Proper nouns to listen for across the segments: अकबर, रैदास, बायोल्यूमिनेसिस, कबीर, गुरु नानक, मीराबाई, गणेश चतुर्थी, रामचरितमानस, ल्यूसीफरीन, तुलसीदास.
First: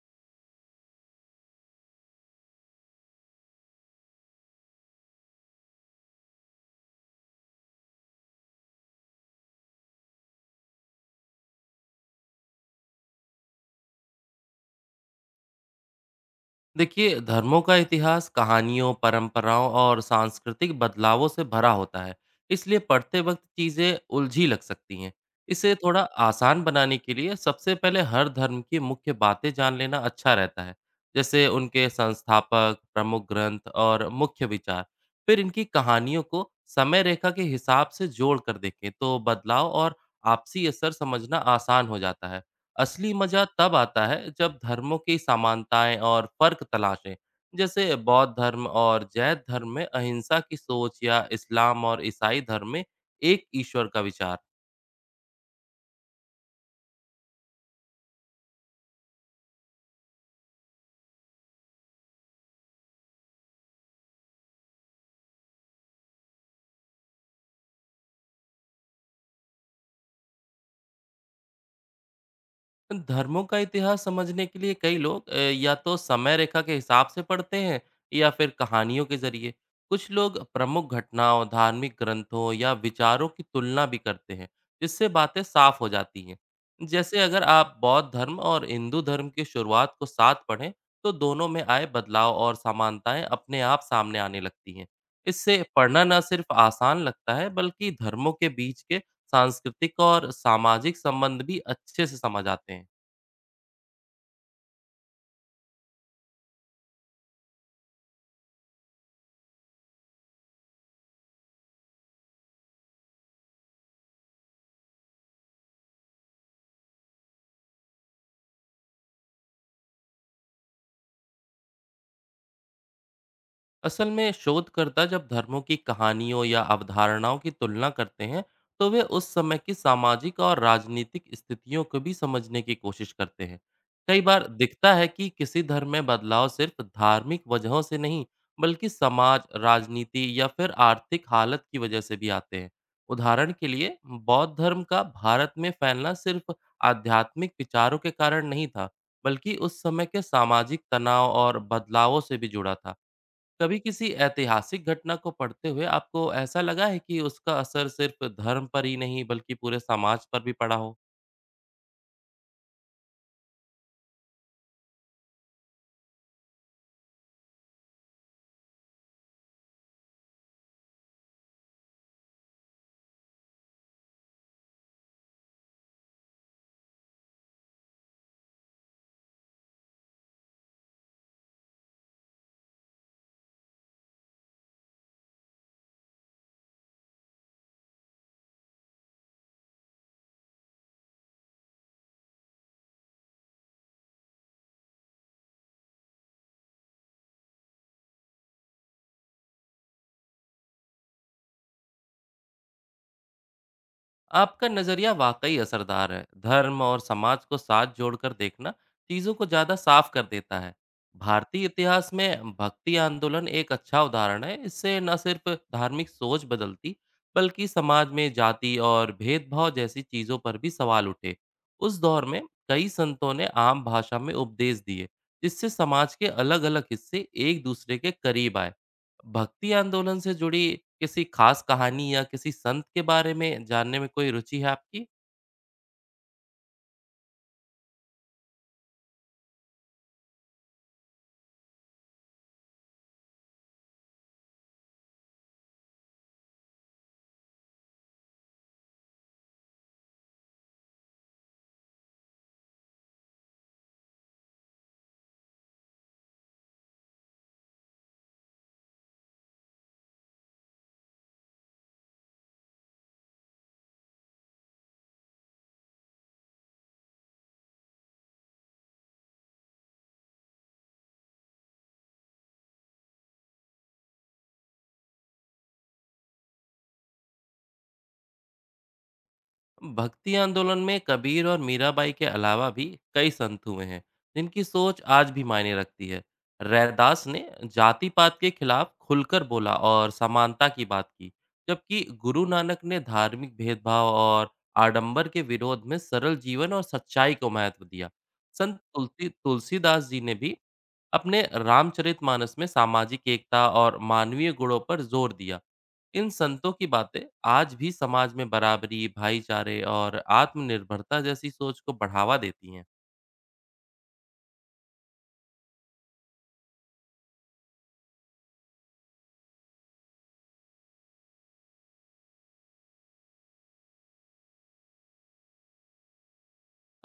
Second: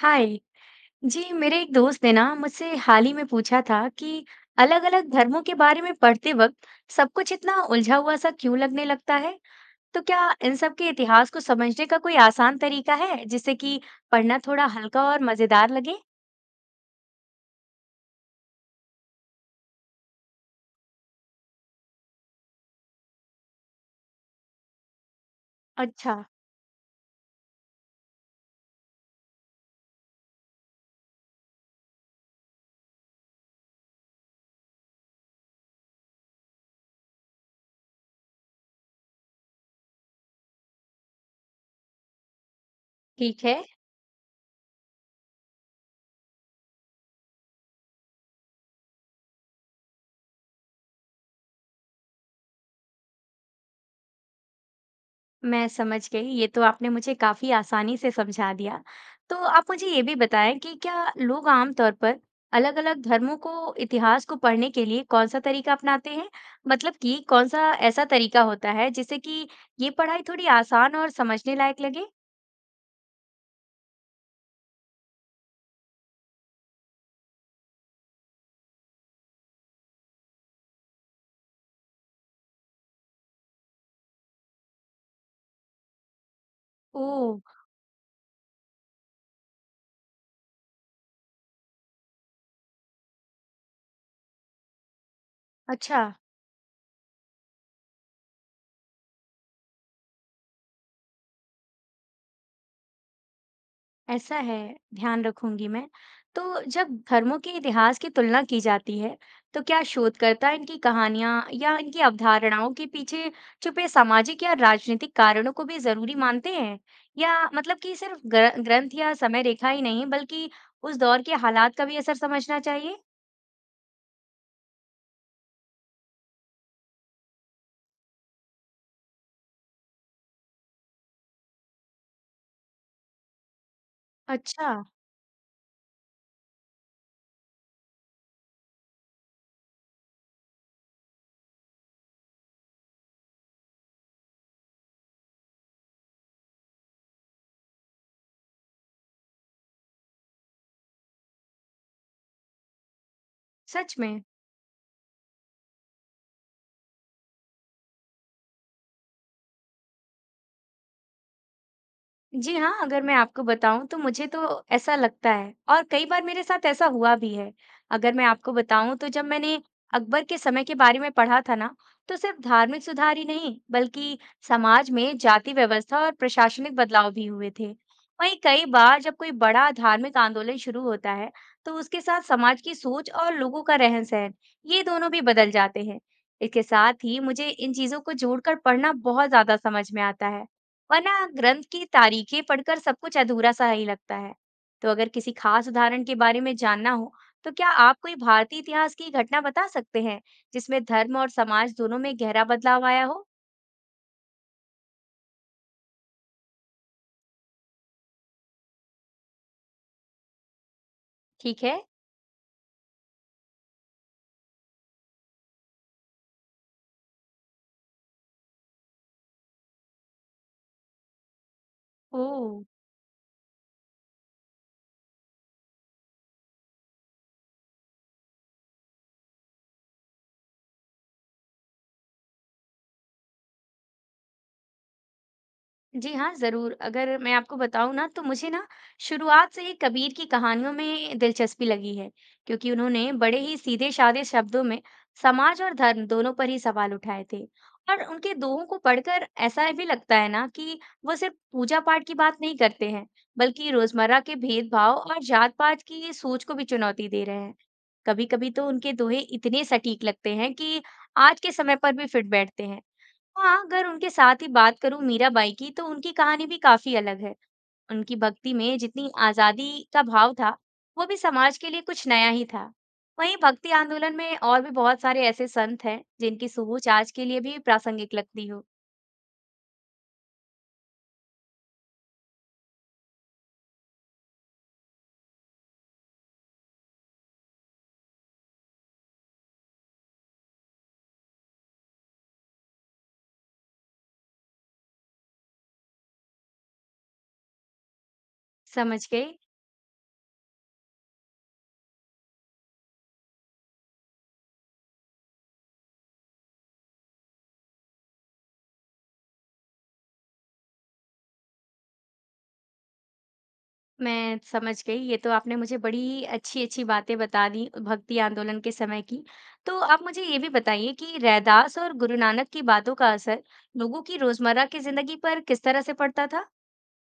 हाय। जी मेरे एक दोस्त ने ना मुझसे हाल ही में पूछा था कि अलग-अलग धर्मों के बारे में पढ़ते वक्त सब कुछ इतना उलझा हुआ सा क्यों लगने लगता है? तो क्या इन सब के इतिहास को समझने का कोई आसान तरीका है जिससे कि पढ़ना थोड़ा हल्का और मजेदार लगे? देखिए, धर्मों का इतिहास कहानियों, परंपराओं और सांस्कृतिक बदलावों से भरा होता है। इसलिए पढ़ते वक्त चीज़ें उलझी लग सकती हैं। इसे थोड़ा अच्छा। आसान बनाने के लिए सबसे पहले हर धर्म की मुख्य बातें जान लेना अच्छा रहता है, जैसे उनके संस्थापक, प्रमुख ग्रंथ और मुख्य विचार। फिर इनकी कहानियों को समय रेखा के हिसाब से जोड़ कर देखें, तो बदलाव और आपसी असर समझना आसान हो जाता है। असली मजा ठीक है। तब आता है जब धर्मों की समानताएं और फर्क तलाशें, जैसे बौद्ध धर्म और जैन धर्म में अहिंसा की सोच, या इस्लाम और ईसाई धर्म में एक ईश्वर का विचार। मैं समझ गई, ये तो आपने मुझे काफी आसानी से समझा दिया। तो आप मुझे ये भी बताएं कि क्या लोग आमतौर पर अलग-अलग धर्मों को इतिहास को पढ़ने के लिए कौन सा तरीका अपनाते हैं? मतलब कि कौन सा ऐसा तरीका होता है जिससे कि ये पढ़ाई थोड़ी आसान और समझने लायक लगे? धर्मों का इतिहास समझने के लिए कई लोग या तो समय रेखा के हिसाब से पढ़ते हैं, या फिर कहानियों के जरिए। कुछ लोग प्रमुख घटनाओं, धार्मिक ग्रंथों या विचारों की तुलना भी करते हैं, जिससे बातें साफ हो जाती हैं। जैसे ओह। अगर आप बौद्ध धर्म और हिंदू धर्म की शुरुआत को साथ पढ़ें, तो दोनों में आए बदलाव और समानताएं अपने आप सामने आने लगती हैं। इससे अच्छा। पढ़ना न सिर्फ आसान लगता है, बल्कि धर्मों के बीच के सांस्कृतिक और सामाजिक संबंध भी अच्छे से समझ आते हैं। ऐसा है। ध्यान रखूंगी मैं। तो जब धर्मों के इतिहास की तुलना की जाती है, तो क्या शोधकर्ता इनकी कहानियां या इनकी अवधारणाओं के पीछे छुपे सामाजिक या राजनीतिक कारणों को भी जरूरी मानते हैं? या मतलब कि सिर्फ ग्रंथ या समय रेखा ही नहीं बल्कि उस दौर के हालात का भी असर समझना चाहिए? असल में, शोधकर्ता जब धर्मों की कहानियों या अवधारणाओं की तुलना करते हैं, तो वे उस समय की सामाजिक और राजनीतिक स्थितियों को भी समझने की कोशिश करते हैं। कई बार अच्छा। दिखता है कि किसी धर्म में बदलाव सिर्फ धार्मिक वजहों से नहीं, बल्कि समाज, राजनीति या फिर आर्थिक हालत की वजह से भी आते हैं। उदाहरण के लिए, बौद्ध धर्म का भारत में फैलना सिर्फ आध्यात्मिक विचारों के कारण नहीं था, बल्कि उस समय के सामाजिक तनाव और बदलावों से भी जुड़ा था। कभी सच किसी में। ऐतिहासिक घटना को पढ़ते हुए आपको ऐसा लगा है कि उसका असर सिर्फ धर्म पर ही नहीं, बल्कि पूरे समाज पर भी पड़ा हो? जी हाँ, अगर मैं आपको बताऊँ तो मुझे तो ऐसा लगता है और कई बार मेरे साथ ऐसा हुआ भी है। अगर मैं आपको बताऊँ तो जब मैंने अकबर के समय के बारे में पढ़ा था ना, तो सिर्फ धार्मिक सुधार ही नहीं, बल्कि समाज में जाति व्यवस्था और प्रशासनिक बदलाव भी हुए थे। वहीं कई बार जब कोई बड़ा धार्मिक आंदोलन शुरू होता है, तो उसके साथ समाज की सोच और लोगों का रहन-सहन, ये दोनों भी बदल जाते हैं। इसके साथ ही मुझे इन चीज़ों को जोड़कर पढ़ना बहुत ज़्यादा समझ में आता है। वरना ग्रंथ की तारीखें पढ़कर सब कुछ अधूरा सा ही लगता है। तो अगर किसी खास उदाहरण के बारे में जानना हो, तो क्या आप कोई भारतीय इतिहास की घटना बता सकते हैं जिसमें धर्म और समाज दोनों में गहरा बदलाव आया हो? आपका नज़रिया वाकई असरदार है। धर्म और समाज को साथ जोड़कर देखना चीज़ों को ज़्यादा साफ कर देता है। ठीक भारतीय है। इतिहास में भक्ति आंदोलन एक अच्छा उदाहरण है। इससे न सिर्फ धार्मिक सोच बदलती, बल्कि समाज में जाति और भेदभाव जैसी चीज़ों पर भी सवाल उठे। उस दौर में ओ। कई संतों ने आम भाषा में उपदेश दिए, जिससे समाज के अलग-अलग हिस्से एक दूसरे के करीब आए। भक्ति आंदोलन से जुड़ी किसी खास कहानी या किसी संत के बारे में जानने में कोई रुचि है आपकी? जी हाँ, ज़रूर। अगर मैं आपको बताऊँ ना तो मुझे ना शुरुआत से ही कबीर की कहानियों में दिलचस्पी लगी है, क्योंकि उन्होंने बड़े ही सीधे-साधे शब्दों में समाज और धर्म दोनों पर ही सवाल उठाए थे। और उनके दोहों को पढ़कर ऐसा भी लगता है ना कि वो सिर्फ पूजा-पाठ की बात नहीं करते हैं, बल्कि रोज़मर्रा के भेदभाव और जात-पात की सोच को भी चुनौती दे रहे हैं। कभी-कभी तो उनके दोहे इतने सटीक लगते हैं कि आज के समय पर भी फिट बैठते हैं। हाँ, अगर उनके साथ ही बात करूं मीराबाई की, तो उनकी कहानी भी काफी अलग है। उनकी भक्ति में जितनी आजादी का भाव था, वो भी समाज के लिए कुछ नया ही था। वहीं भक्ति आंदोलन में और भी बहुत सारे ऐसे संत हैं जिनकी सोच आज के लिए भी प्रासंगिक लगती हो। भक्ति आंदोलन में कबीर और मीराबाई के अलावा भी कई संत हुए हैं, जिनकी सोच आज भी मायने रखती है। रैदास ने जाति-पात के खिलाफ खुलकर बोला और समानता की बात की, जबकि गुरु नानक ने धार्मिक भेदभाव और आडंबर के विरोध में सरल जीवन और सच्चाई को महत्व दिया। संत समझ तुलसी गई। तुलसीदास जी ने भी अपने रामचरितमानस में सामाजिक एकता और मानवीय गुणों पर जोर दिया। इन संतों की बातें आज भी समाज में बराबरी, भाईचारे और आत्मनिर्भरता जैसी सोच को बढ़ावा देती हैं। मैं समझ गई, ये तो आपने मुझे बड़ी अच्छी अच्छी बातें बता दी भक्ति आंदोलन के समय की। तो आप मुझे ये भी बताइए कि रैदास और गुरु नानक की बातों का असर लोगों की रोजमर्रा की जिंदगी पर किस तरह से पड़ता था?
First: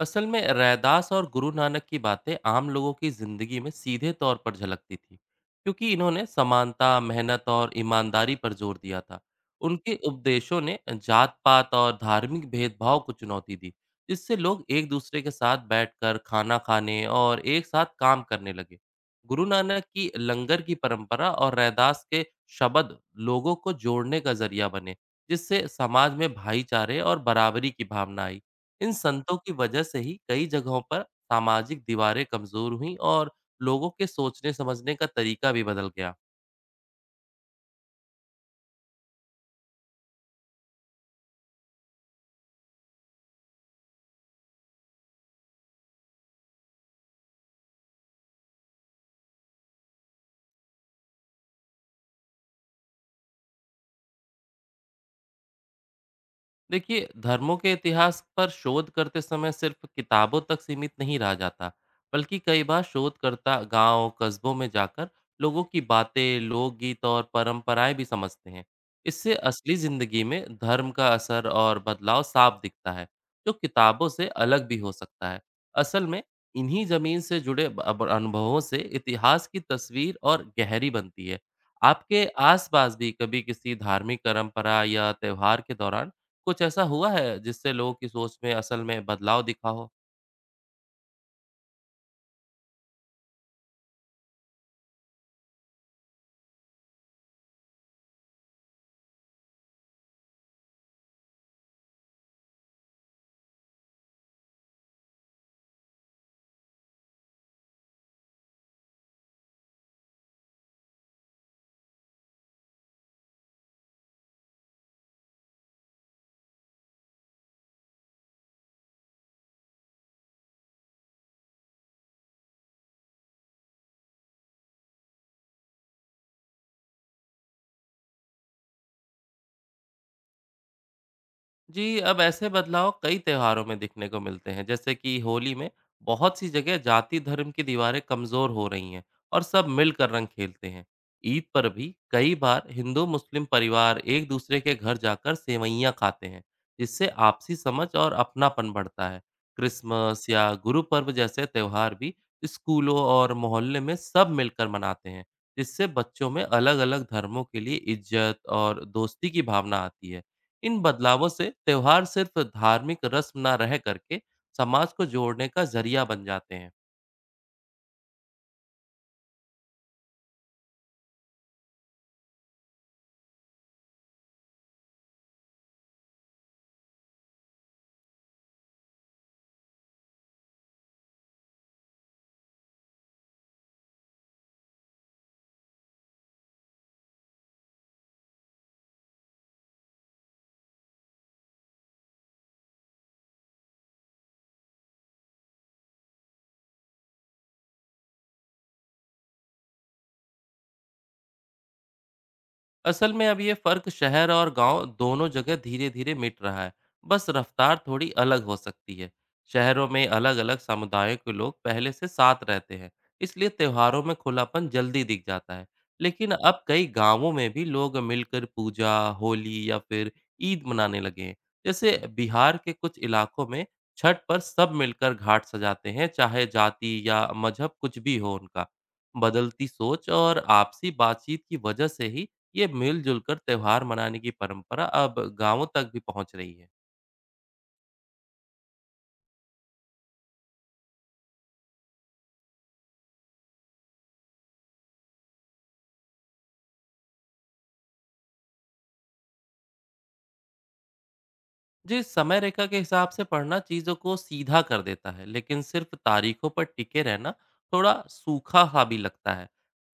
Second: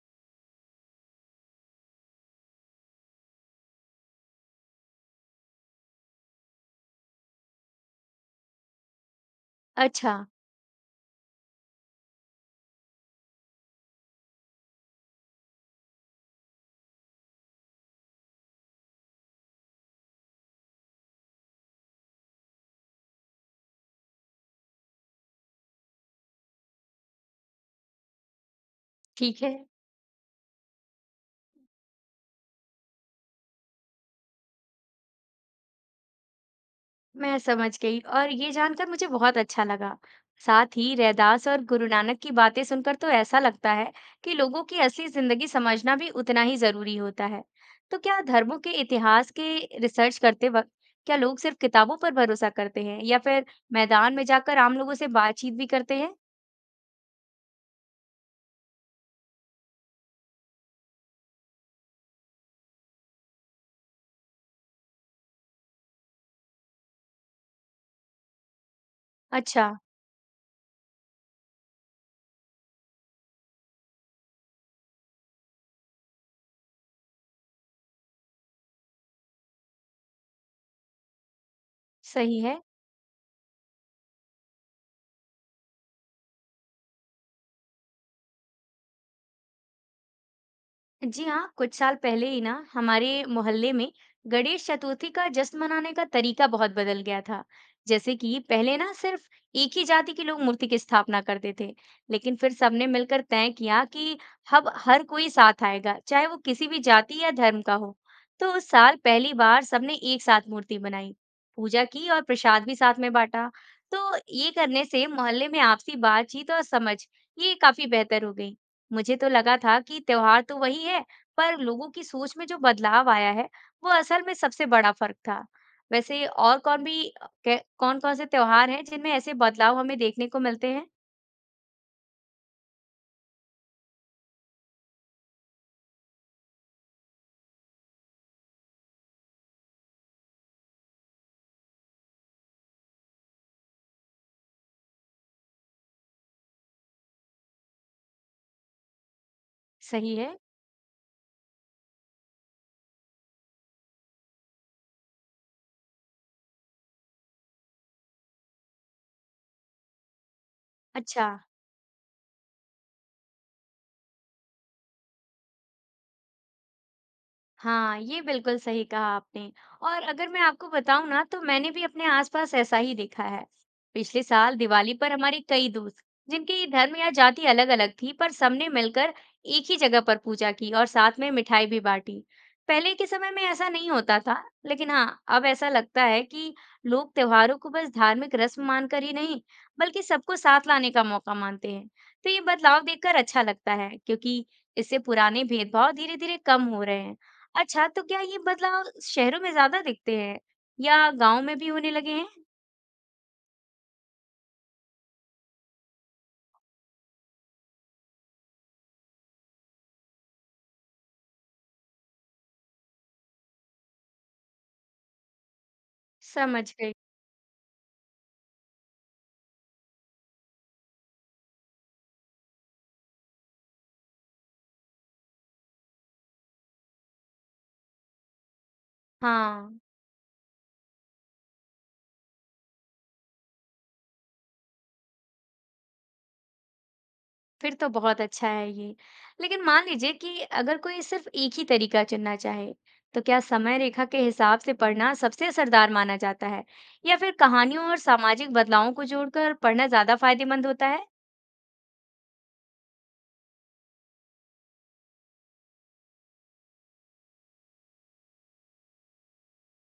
असल में, रैदास और गुरु नानक की बातें आम लोगों की जिंदगी में सीधे तौर पर झलकती थी, क्योंकि इन्होंने समानता, मेहनत और ईमानदारी पर जोर दिया था। उनके अच्छा। उपदेशों ने जात पात और धार्मिक भेदभाव को चुनौती दी, जिससे लोग एक दूसरे के साथ बैठकर खाना खाने और एक साथ काम करने लगे। गुरु नानक की लंगर की परंपरा और रैदास के शब्द लोगों को जोड़ने का जरिया बने, जिससे समाज में भाईचारे और बराबरी की भावना आई। इन संतों ठीक की है, वजह से ही कई जगहों पर सामाजिक दीवारें कमजोर हुईं और लोगों के सोचने समझने का तरीका भी बदल गया। मैं समझ गई और ये जानकर मुझे बहुत अच्छा लगा। साथ ही रैदास और गुरु नानक की बातें सुनकर तो ऐसा लगता है कि लोगों की असली जिंदगी समझना भी उतना ही जरूरी होता है। तो क्या धर्मों के इतिहास के रिसर्च करते वक्त क्या लोग सिर्फ किताबों पर भरोसा करते हैं या फिर मैदान में जाकर आम लोगों से बातचीत भी करते हैं? देखिए, धर्मों के इतिहास पर शोध करते समय सिर्फ किताबों तक सीमित नहीं रह जाता, बल्कि कई बार शोधकर्ता गांव कस्बों में जाकर लोगों की बातें, लोकगीत और परंपराएं भी समझते हैं। इससे अच्छा। असली जिंदगी में धर्म का असर और बदलाव साफ दिखता है, जो किताबों से अलग भी हो सकता है। असल में, इन्हीं जमीन से जुड़े अब अनुभवों से इतिहास की तस्वीर और गहरी बनती है। आपके सही है। आसपास भी कभी किसी धार्मिक परंपरा या त्योहार के दौरान कुछ ऐसा हुआ है जिससे लोगों की सोच में असल में बदलाव दिखा हो? जी हाँ, कुछ साल पहले ही ना हमारे मोहल्ले में गणेश चतुर्थी का जश्न मनाने का तरीका बहुत बदल गया था। जैसे कि पहले ना सिर्फ एक ही जाति के लोग मूर्ति की स्थापना करते थे, लेकिन फिर सबने मिलकर तय किया कि अब हर कोई साथ आएगा, चाहे वो किसी भी जाति या धर्म का हो। तो उस साल पहली बार सबने एक साथ मूर्ति बनाई, पूजा की और प्रसाद भी साथ में बांटा। तो ये करने से मोहल्ले में आपसी बातचीत और समझ, ये काफी बेहतर हो गई। मुझे तो लगा था कि त्योहार तो वही है, पर लोगों की सोच में जो बदलाव आया है, वो असल में सबसे बड़ा फर्क था। वैसे और कौन भी, कौन कौन से त्योहार हैं जिनमें ऐसे बदलाव हमें देखने को मिलते हैं? जी, अब ऐसे बदलाव कई त्योहारों में दिखने को मिलते हैं, जैसे कि होली में बहुत सी जगह जाति धर्म की दीवारें कमजोर हो रही हैं और सब मिलकर रंग खेलते हैं। ईद पर भी कई बार हिंदू मुस्लिम परिवार एक दूसरे के घर जाकर सेवैयां खाते हैं, जिससे आपसी समझ और अपनापन बढ़ता है। सही क्रिसमस है। या गुरु पर्व जैसे त्योहार भी स्कूलों और मोहल्ले में सब मिलकर मनाते हैं, जिससे बच्चों में अलग-अलग धर्मों के लिए इज्जत और दोस्ती की भावना आती है। इन अच्छा। बदलावों से त्यौहार सिर्फ धार्मिक रस्म ना रह करके समाज को जोड़ने का जरिया बन जाते हैं। हाँ, ये बिल्कुल सही कहा आपने। और अगर मैं आपको बताऊं ना तो मैंने भी अपने आसपास ऐसा ही देखा है। पिछले साल दिवाली पर हमारे कई दोस्त, जिनकी धर्म या जाति अलग-अलग थी, पर सबने मिलकर एक ही जगह पर पूजा की और साथ में मिठाई भी बांटी। पहले के समय में ऐसा नहीं होता था, लेकिन हाँ, अब ऐसा लगता है कि लोग त्योहारों को बस धार्मिक रस्म मानकर ही नहीं, बल्कि सबको साथ लाने का मौका मानते हैं। तो ये बदलाव देखकर अच्छा लगता है, क्योंकि इससे पुराने भेदभाव धीरे-धीरे कम हो रहे हैं। अच्छा, तो क्या ये बदलाव शहरों में ज़्यादा दिखते हैं या गाँव में भी होने लगे हैं? असल में, अब ये फर्क शहर और गांव दोनों जगह धीरे धीरे मिट रहा है, बस रफ्तार थोड़ी अलग हो सकती है। शहरों में अलग अलग समुदायों के लोग पहले से साथ रहते हैं, इसलिए त्योहारों में खुलापन जल्दी दिख जाता है। लेकिन अब समझ कई गई। गांवों में भी लोग मिलकर पूजा, होली या फिर ईद मनाने लगे हैं। जैसे बिहार के कुछ इलाकों में छठ पर सब मिलकर घाट सजाते हैं, चाहे जाति या मजहब कुछ भी हो उनका। बदलती हाँ। सोच और आपसी बातचीत की वजह से ही ये मिलजुल कर त्यौहार मनाने की परंपरा अब गांवों तक भी पहुंच रही है। फिर तो बहुत अच्छा है ये। लेकिन मान लीजिए कि अगर कोई सिर्फ एक ही तरीका चुनना चाहे, तो क्या समय रेखा के हिसाब से पढ़ना सबसे असरदार माना जाता है या फिर कहानियों और सामाजिक बदलावों को जोड़कर पढ़ना ज़्यादा फायदेमंद होता है? जिस समय रेखा के हिसाब से पढ़ना चीजों को सीधा कर देता है, लेकिन सिर्फ तारीखों पर टिके रहना थोड़ा सूखा सा भी लगता है।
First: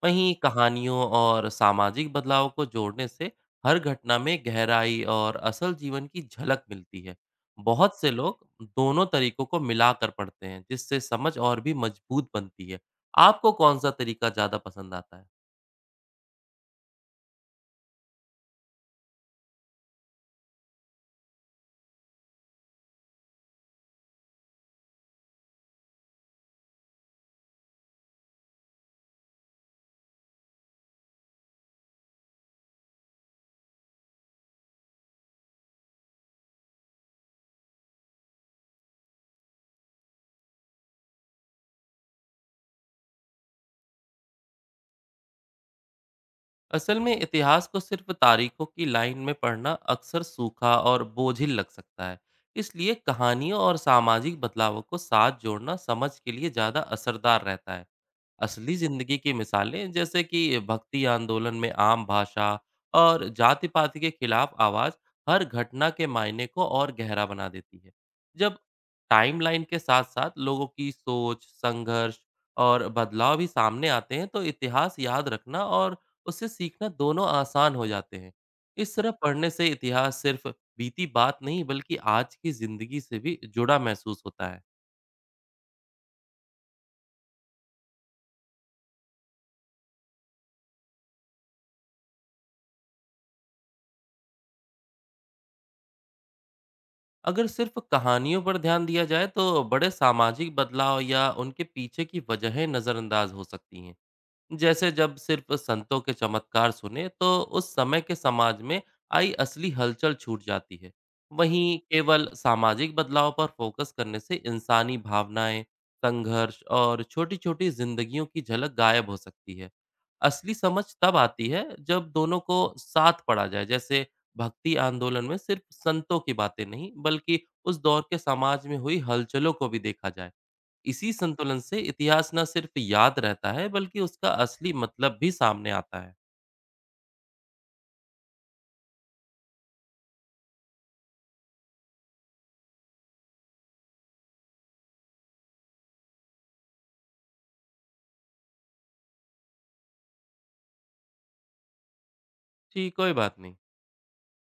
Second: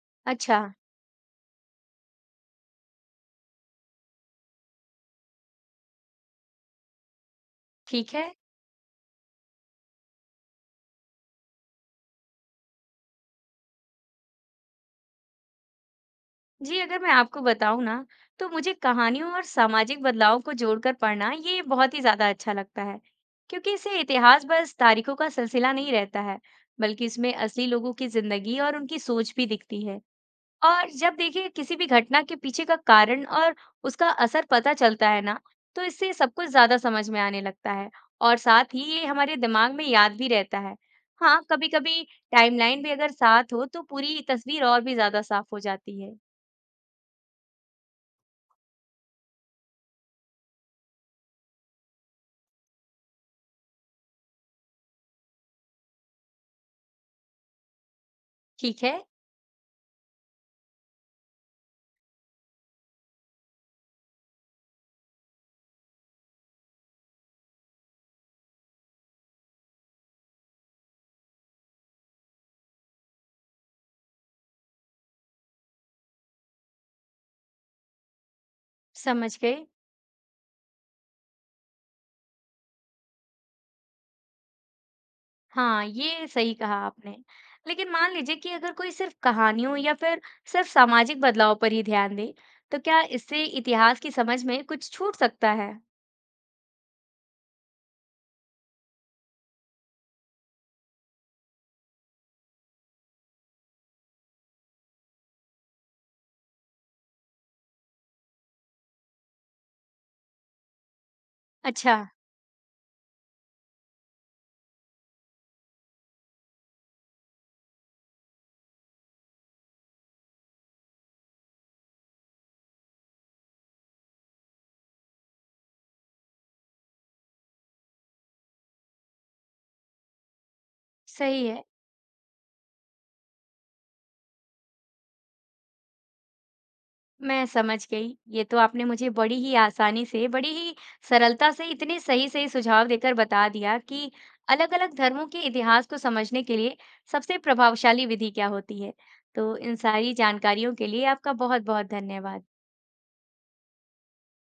वहीं अच्छा। कहानियों और सामाजिक बदलाव को जोड़ने से हर घटना में गहराई और असल जीवन की झलक मिलती है। बहुत से ठीक है। लोग दोनों तरीकों को मिलाकर पढ़ते हैं, जिससे समझ और भी मजबूत बनती है। आपको कौन सा तरीका ज्यादा पसंद आता है? जी, अगर मैं आपको बताऊं ना, तो मुझे कहानियों और सामाजिक बदलाव को जोड़कर पढ़ना ये बहुत ही ज्यादा अच्छा लगता है, क्योंकि इससे इतिहास बस तारीखों का सिलसिला नहीं रहता है, बल्कि इसमें असली लोगों की जिंदगी और उनकी सोच भी दिखती है। और जब देखिए किसी भी घटना के पीछे का कारण और उसका असर पता चलता है ना, तो इससे सब कुछ ज्यादा समझ में आने लगता है। और साथ ही ये हमारे दिमाग में याद भी रहता है। हाँ, कभी कभी टाइमलाइन भी अगर साथ हो तो पूरी तस्वीर और भी ज्यादा साफ हो जाती है। असल में, इतिहास को सिर्फ तारीखों की लाइन में पढ़ना अक्सर सूखा और बोझिल लग सकता है। इसलिए कहानियों और सामाजिक बदलावों को साथ जोड़ना समझ के लिए ज़्यादा असरदार रहता है। असली ठीक है। जिंदगी की मिसालें, जैसे कि भक्ति आंदोलन में आम भाषा और जाति पाति के खिलाफ आवाज, हर घटना के मायने को और गहरा बना देती है। जब टाइमलाइन के साथ साथ लोगों की सोच, संघर्ष और बदलाव भी सामने आते हैं, तो इतिहास याद रखना और उससे सीखना दोनों आसान हो जाते हैं। इस तरह समझ पढ़ने गए। से इतिहास सिर्फ बीती बात नहीं, बल्कि आज की जिंदगी से भी जुड़ा महसूस होता है। हाँ, ये सही कहा आपने। लेकिन मान लीजिए कि अगर कोई सिर्फ कहानियों या फिर सिर्फ सामाजिक बदलाव पर ही ध्यान दे, तो क्या इससे इतिहास की समझ में कुछ छूट सकता है? अगर सिर्फ कहानियों पर ध्यान दिया जाए, तो बड़े सामाजिक बदलाव या उनके पीछे की वजहें नज़रअंदाज हो सकती हैं। जैसे जब सिर्फ संतों के चमत्कार सुने, तो उस समय के समाज में आई असली हलचल छूट जाती है। वहीं अच्छा। केवल सामाजिक बदलाव पर फोकस करने से इंसानी भावनाएं, संघर्ष और छोटी छोटी जिंदगियों की झलक गायब हो सकती है। असली समझ तब आती है जब दोनों को साथ पढ़ा जाए, जैसे भक्ति आंदोलन में सिर्फ संतों की बातें नहीं, बल्कि उस दौर के समाज में हुई हलचलों को भी देखा जाए। इसी सही संतुलन है। से इतिहास न सिर्फ याद रहता है, बल्कि उसका असली मतलब भी सामने आता है। मैं समझ गई, ये तो आपने मुझे बड़ी ही आसानी से, बड़ी ही सरलता से इतने सही सही सुझाव देकर बता दिया कि अलग-अलग धर्मों के इतिहास को समझने के लिए सबसे प्रभावशाली विधि क्या होती है। तो इन सारी जानकारियों के लिए आपका बहुत-बहुत धन्यवाद। जी, कोई बात नहीं।